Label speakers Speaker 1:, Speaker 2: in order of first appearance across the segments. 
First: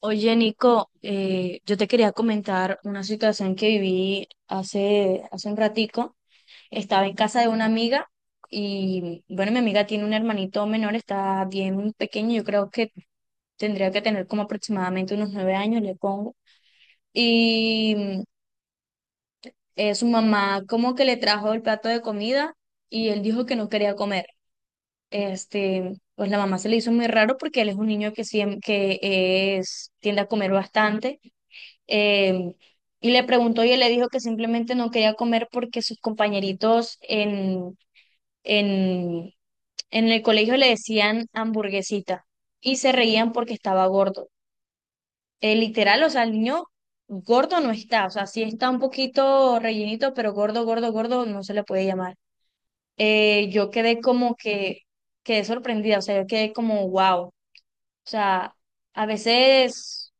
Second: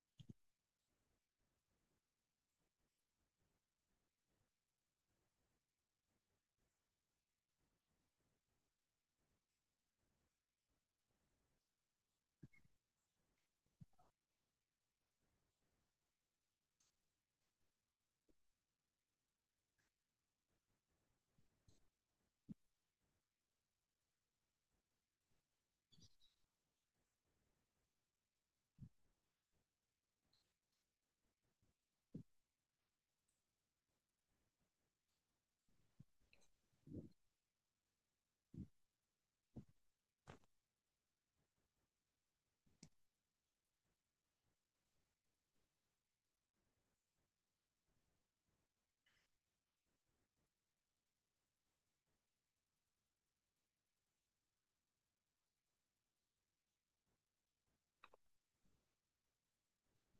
Speaker 1: Oye, Nico, yo te quería comentar una situación que viví hace un ratico. Estaba en casa de una amiga y, bueno, mi amiga tiene un hermanito menor, está bien pequeño, yo creo que tendría que tener como aproximadamente unos 9 años, le pongo. Y mm, Su mamá como que le trajo el plato de comida y él dijo que no quería comer. Este, pues la mamá se le hizo muy raro porque él es un niño que es, tiende a comer bastante. eh, y le preguntó y él le dijo que simplemente no quería comer porque sus compañeritos en, en el colegio le decían hamburguesita y se reían porque estaba gordo. Literal, o sea, el niño gordo no está, o sea, sí está un poquito rellenito, pero gordo, gordo, gordo no se le puede llamar. Yo quedé sorprendida, o sea, yo quedé como wow. O sea, a veces,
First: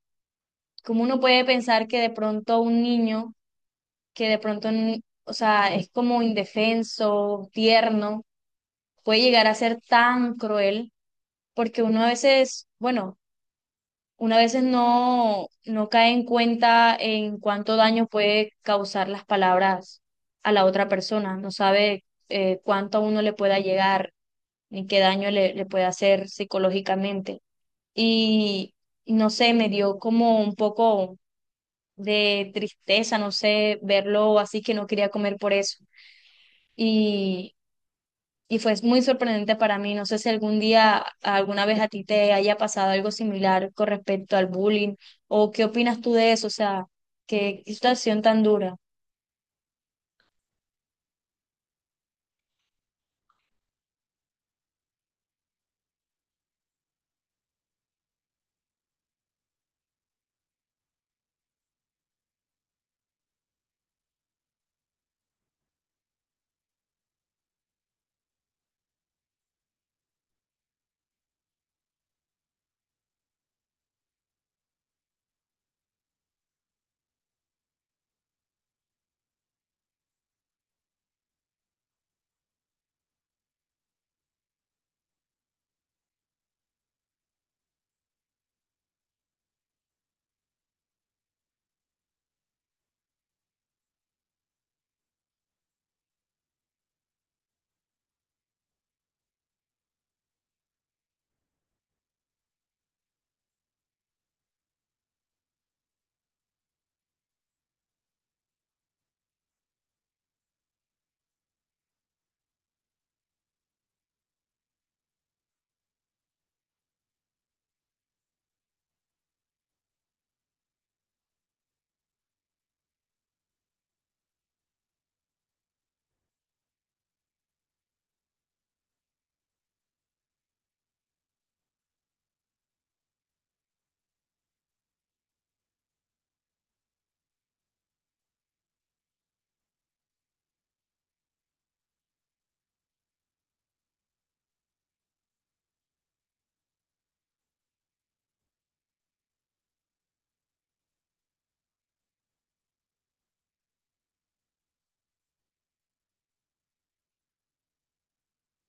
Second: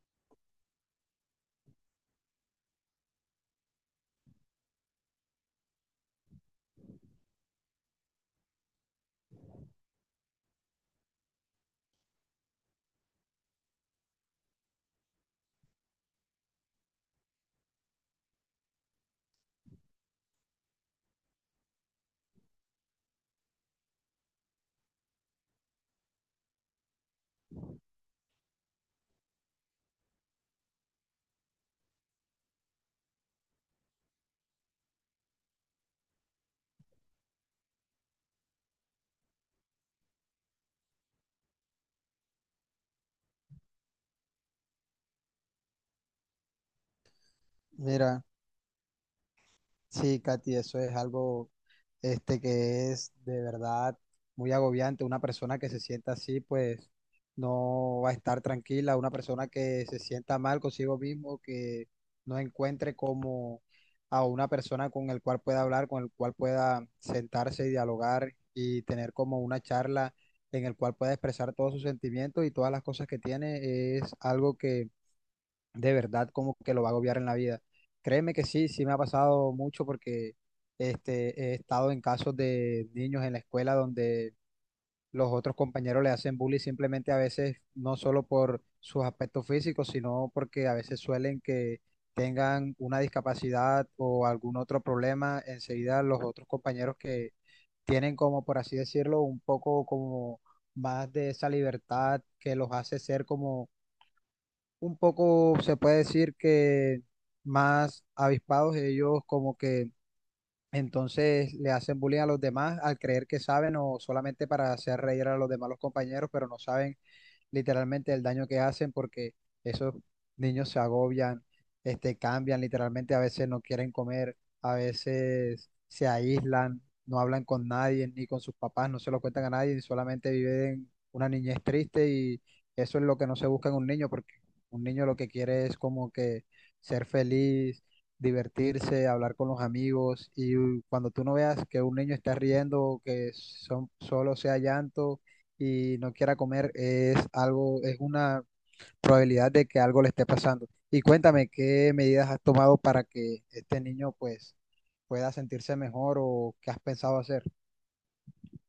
Speaker 1: como uno puede pensar que de pronto un niño que de o sea, es como indefenso, tierno, puede llegar a ser tan cruel, porque uno a veces, bueno, uno a veces no cae en cuenta en cuánto daño puede causar las palabras a la otra persona, no sabe cuánto a uno le pueda llegar, ni qué daño le puede hacer psicológicamente. Y y no sé, me dio como un poco de tristeza, no sé, verlo así que no quería comer por eso. y, y fue muy sorprendente para mí. No sé si algún día, alguna vez a ti te haya pasado algo similar con respecto al bullying o qué opinas tú de eso, o sea, qué situación
Speaker 2: Mira,
Speaker 1: tan dura.
Speaker 2: sí, Katy, eso es algo que es de verdad muy agobiante. Una persona que se sienta así, pues no va a estar tranquila. Una persona que se sienta mal consigo mismo, que no encuentre como a una persona con el cual pueda hablar, con el cual pueda sentarse y dialogar y tener como una charla en el cual pueda expresar todos sus sentimientos y todas las cosas que tiene, es algo que de verdad como que lo va a agobiar en la vida. Créeme que sí me ha pasado mucho porque he estado en casos de niños en la escuela donde los otros compañeros le hacen bullying simplemente a veces no solo por sus aspectos físicos, sino porque a veces suelen que tengan una discapacidad o algún otro problema, enseguida los otros compañeros que tienen como, por así decirlo, un poco como más de esa libertad que los hace ser como un poco, se puede decir que más avispados ellos como que entonces le hacen bullying a los demás al creer que saben o solamente para hacer reír a los demás los compañeros, pero no saben literalmente el daño que hacen porque esos niños se agobian, cambian, literalmente a veces no quieren comer, a veces se aíslan, no hablan con nadie, ni con sus papás, no se lo cuentan a nadie, solamente viven una niñez triste y eso es lo que no se busca en un niño porque un niño lo que quiere es como que ser feliz divertirse, hablar con los amigos y cuando tú no veas que un niño está riendo, que son, solo sea llanto, y no quiera comer, es algo, es una probabilidad de que algo le esté pasando. Y cuéntame, ¿qué medidas has tomado para que este niño pues pueda sentirse mejor o qué has pensado hacer?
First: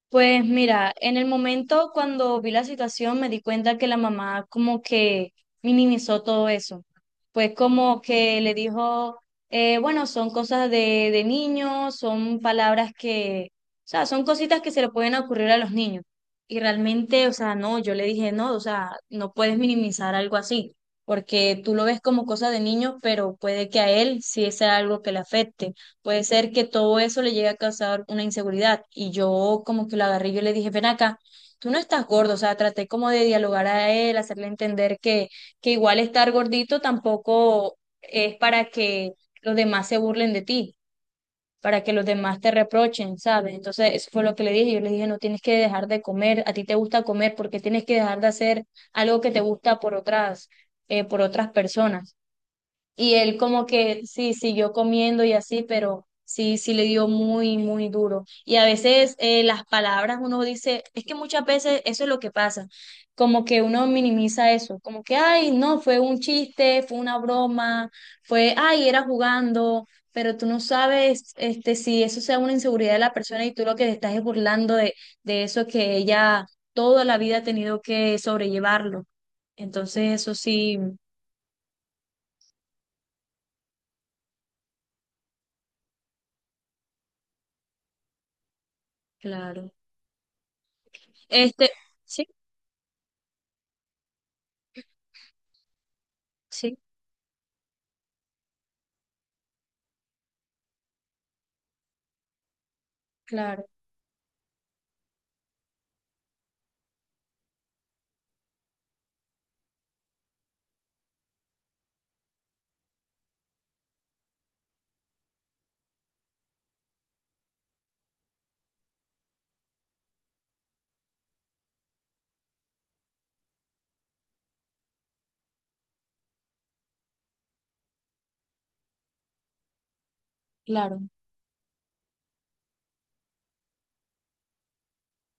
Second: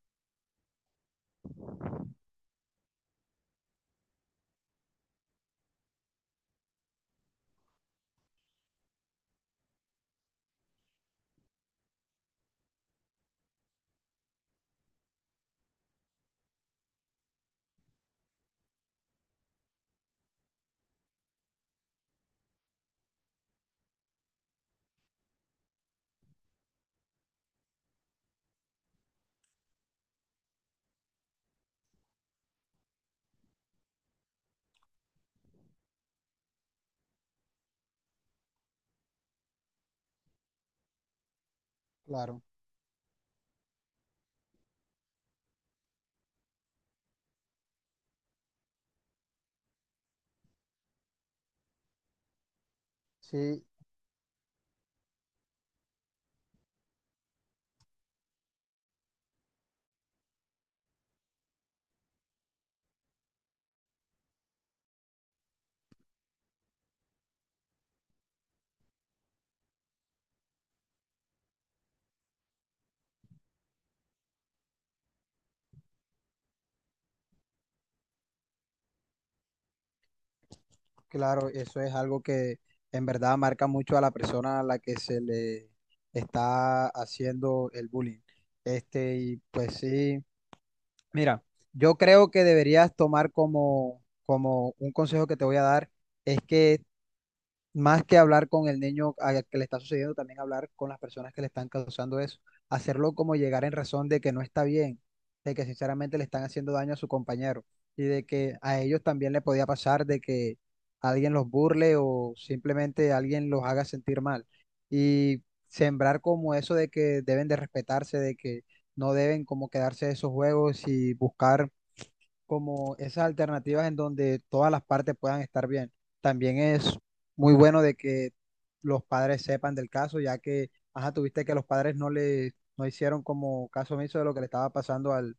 Speaker 1: Pues mira, en el momento cuando vi la situación me di cuenta que la mamá como que minimizó todo eso. Pues como que le dijo, bueno, son cosas de niños, son palabras que, o sea, son cositas que se le pueden ocurrir a los niños. Y realmente, o sea, no, yo le dije, no, o sea, no puedes minimizar algo así, porque tú lo ves como cosa de niños, pero puede que a él sí sea algo que le afecte. Puede ser que todo eso le llegue a causar una inseguridad. Y yo como que lo agarré, y yo le dije, ven acá, tú no estás gordo, o sea, traté como de dialogar a él, hacerle entender que igual estar gordito tampoco es para que los demás se burlen de ti, para que los demás
Speaker 2: Claro,
Speaker 1: te reprochen, ¿sabes? Entonces, eso fue lo que le dije. Yo le dije, no tienes que dejar de comer, a ti te gusta comer, porque tienes que dejar de hacer algo que te gusta por otras personas. Y él como
Speaker 2: sí,
Speaker 1: que sí, siguió comiendo y así, pero sí, sí le dio muy, muy duro. Y a veces las palabras uno dice, es que muchas veces eso es lo que pasa, como que uno minimiza eso, como que, ay, no, fue un chiste, fue una broma, fue, ay, era jugando, pero tú no sabes este, si eso sea una inseguridad de la persona y tú lo que te estás es burlando de eso que ella toda la vida ha tenido que sobrellevarlo. Entonces eso sí,
Speaker 2: claro, eso es algo que en verdad marca mucho a la persona a la que se le está haciendo el bullying. Y
Speaker 1: claro.
Speaker 2: pues sí, mira,
Speaker 1: Este,
Speaker 2: yo
Speaker 1: sí,
Speaker 2: creo que deberías tomar como un consejo que te voy a dar, es
Speaker 1: sí,
Speaker 2: que más que hablar con el niño al que le está sucediendo, también hablar con las personas que le están causando eso. Hacerlo como
Speaker 1: claro,
Speaker 2: llegar en razón de que no está bien, de que sinceramente le están haciendo daño a su compañero y de que a ellos también le podía pasar de que alguien los burle o simplemente alguien los haga sentir mal. Y sembrar como eso de que deben de respetarse, de que no deben como quedarse de esos juegos y buscar como esas alternativas en donde todas las partes puedan estar bien. También es muy bueno de que los padres sepan del caso, ya que,
Speaker 1: claro.
Speaker 2: ajá, tuviste que los padres no hicieron como caso omiso de lo que le estaba pasando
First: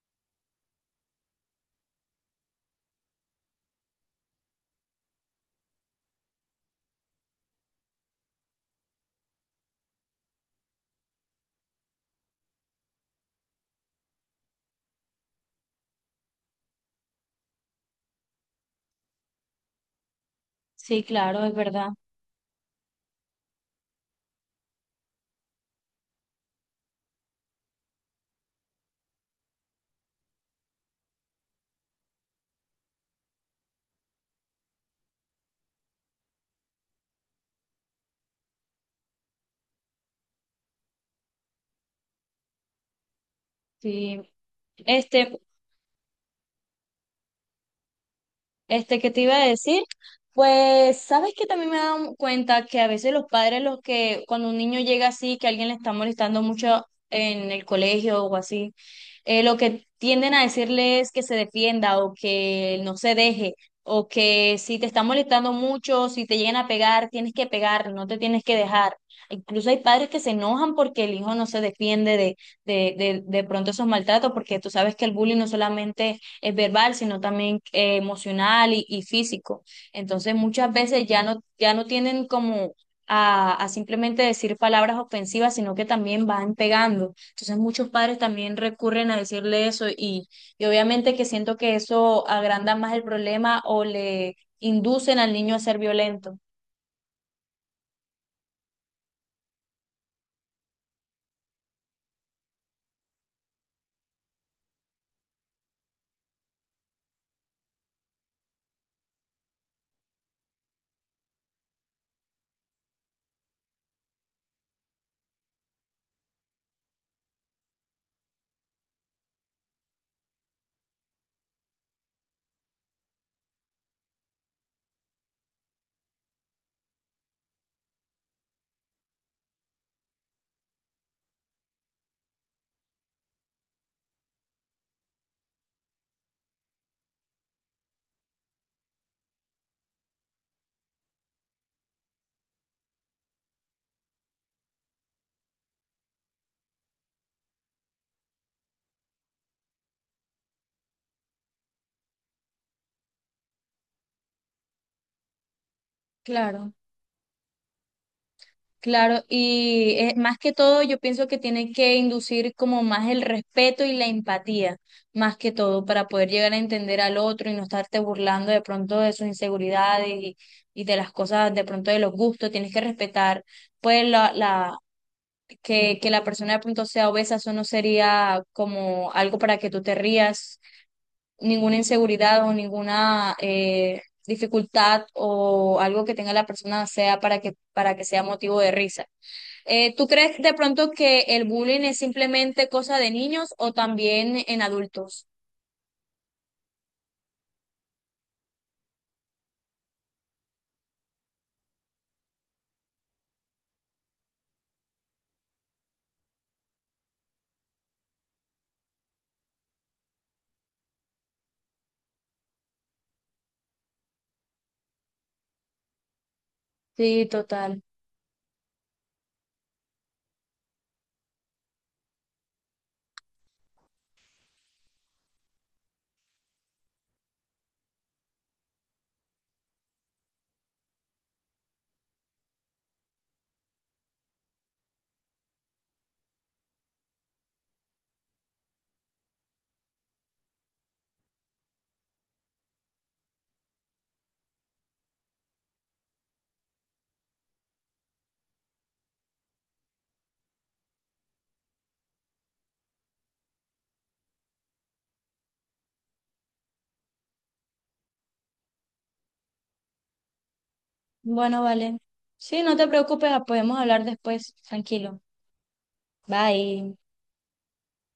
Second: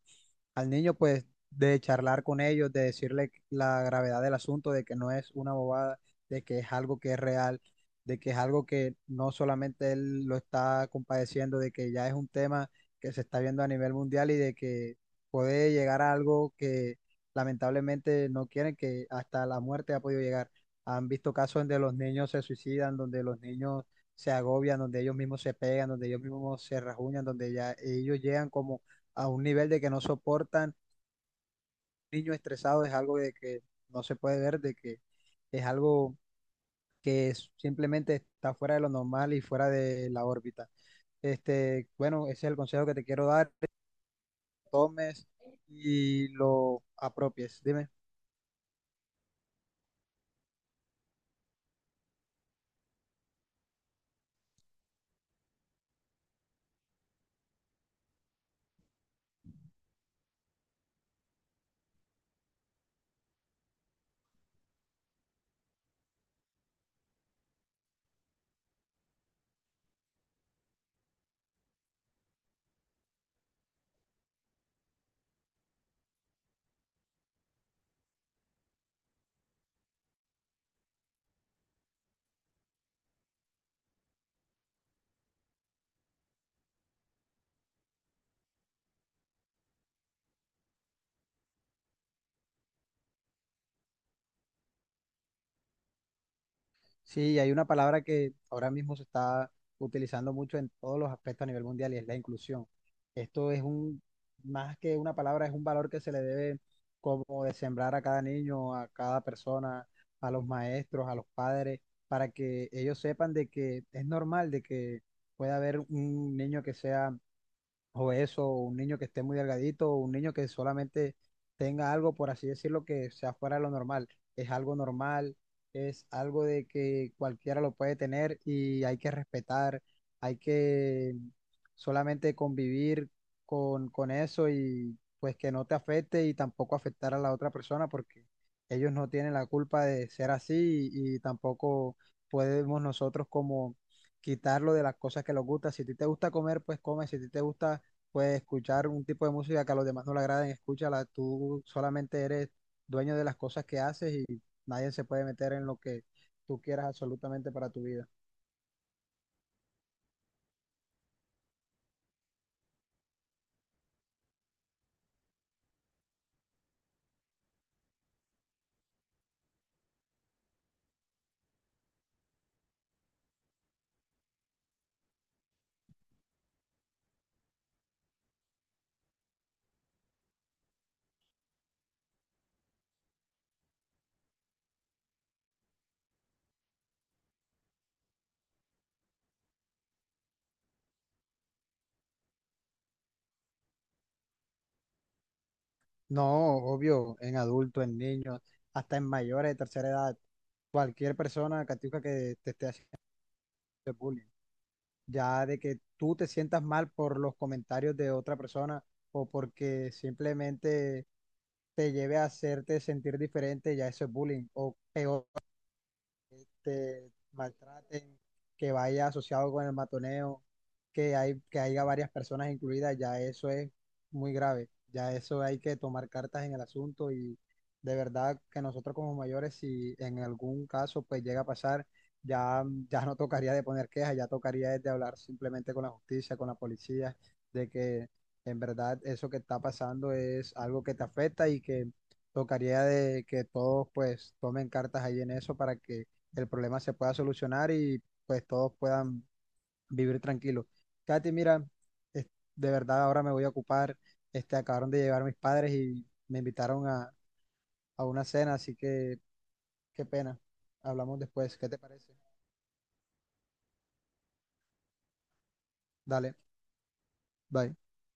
Speaker 2: al niño, pues, de charlar con ellos, de decirle la gravedad del asunto, de que no es una bobada, de que es algo que es real, de que es algo que no solamente él lo está compadeciendo, de que ya es un tema que se está viendo a nivel mundial y de que puede llegar a algo que lamentablemente no quieren, que hasta la muerte ha podido llegar.
Speaker 1: Sí,
Speaker 2: Han visto
Speaker 1: claro, es
Speaker 2: casos donde
Speaker 1: verdad.
Speaker 2: los niños se suicidan, donde los niños se agobian, donde ellos mismos se pegan, donde ellos mismos se rajuñan, donde ya ellos llegan como a un nivel de que no soportan. Niños estresados es algo de que no se puede ver, de que es algo simplemente está fuera de lo normal y fuera de la órbita. Bueno, ese es el consejo que te quiero dar, que
Speaker 1: Sí.
Speaker 2: tomes
Speaker 1: Este,
Speaker 2: y lo apropies. Dime.
Speaker 1: Este, ¿qué te iba a decir? Pues, ¿sabes que también me he dado cuenta que a veces los padres, los que cuando un niño llega así, que alguien le está molestando mucho en el colegio o así, lo que tienden a decirle es que se defienda o que no se deje, o que si te está molestando mucho, si te llegan a pegar, tienes que pegar, no te tienes que dejar. Incluso hay padres que se enojan porque el hijo no se defiende de pronto esos maltratos, porque tú sabes que el bullying no solamente es verbal, sino también emocional y físico. Entonces muchas veces ya ya no tienen como a simplemente decir palabras ofensivas, sino que también van pegando. Entonces muchos padres también recurren a decirle eso y obviamente que siento que eso agranda más el problema o le inducen al niño a ser violento.
Speaker 2: Sí, y hay una palabra que ahora mismo se está utilizando mucho en todos los aspectos a nivel mundial y es la inclusión. Esto es un, más que una palabra, es un valor que se le debe como de sembrar a cada niño, a cada persona, a los maestros, a los padres, para que ellos sepan de que es normal de que pueda haber un niño que sea o eso, un niño que esté muy delgadito, o un niño que solamente tenga algo, por así decirlo, que sea fuera de lo normal. Es algo normal, es algo de que cualquiera lo puede tener y hay que respetar, hay que solamente convivir con eso y pues que no te afecte y tampoco afectar a la otra persona porque ellos no tienen la culpa de ser así y tampoco podemos nosotros como quitarlo de las cosas que les gusta. Si a ti te gusta comer, pues come. Si a ti te gusta pues escuchar un tipo de música que a los demás no le agraden, escúchala, tú solamente eres dueño de las cosas que haces y nadie se puede meter en lo que tú
Speaker 1: Claro.
Speaker 2: quieras absolutamente para tu vida.
Speaker 1: Claro, y más que todo yo pienso que tiene que inducir como más el respeto y la empatía, más que todo, para poder llegar a entender al otro y no estarte burlando de pronto de sus inseguridades y de las cosas, de pronto de los gustos, tienes que respetar, pues que la persona de pronto sea obesa, eso no sería como algo para que tú te rías, ninguna inseguridad o ninguna dificultad o algo que tenga la persona sea para que sea motivo de risa. ¿Tú crees de pronto que el bullying es simplemente cosa de niños o también en adultos?
Speaker 2: No, obvio, en adultos, en niños, hasta en mayores de tercera edad, cualquier persona, Catiuca, que te esté haciendo bullying, ya de que tú te sientas mal por los comentarios de otra persona o porque simplemente te lleve a hacerte sentir diferente, ya eso es bullying, o peor te
Speaker 1: Sí, total.
Speaker 2: maltraten, que vaya asociado con el matoneo, que haya varias personas incluidas, ya eso es muy grave. Ya eso hay que tomar cartas en el asunto y de verdad que nosotros como mayores, si en algún caso pues llega a pasar, ya, ya no tocaría de poner quejas, ya tocaría es de hablar simplemente con la justicia, con la policía, de que en verdad eso que está pasando es algo que te afecta y que tocaría de que todos pues tomen cartas ahí en eso para que el problema se pueda solucionar y pues todos puedan vivir tranquilos. Katy, mira, es- de verdad ahora me voy a ocupar, acabaron de llegar mis padres y me invitaron a una cena, así que qué pena. Hablamos después,
Speaker 1: Bueno,
Speaker 2: ¿qué te
Speaker 1: vale.
Speaker 2: parece?
Speaker 1: Sí, no te preocupes, podemos hablar después, tranquilo.
Speaker 2: Dale,
Speaker 1: Bye.
Speaker 2: bye.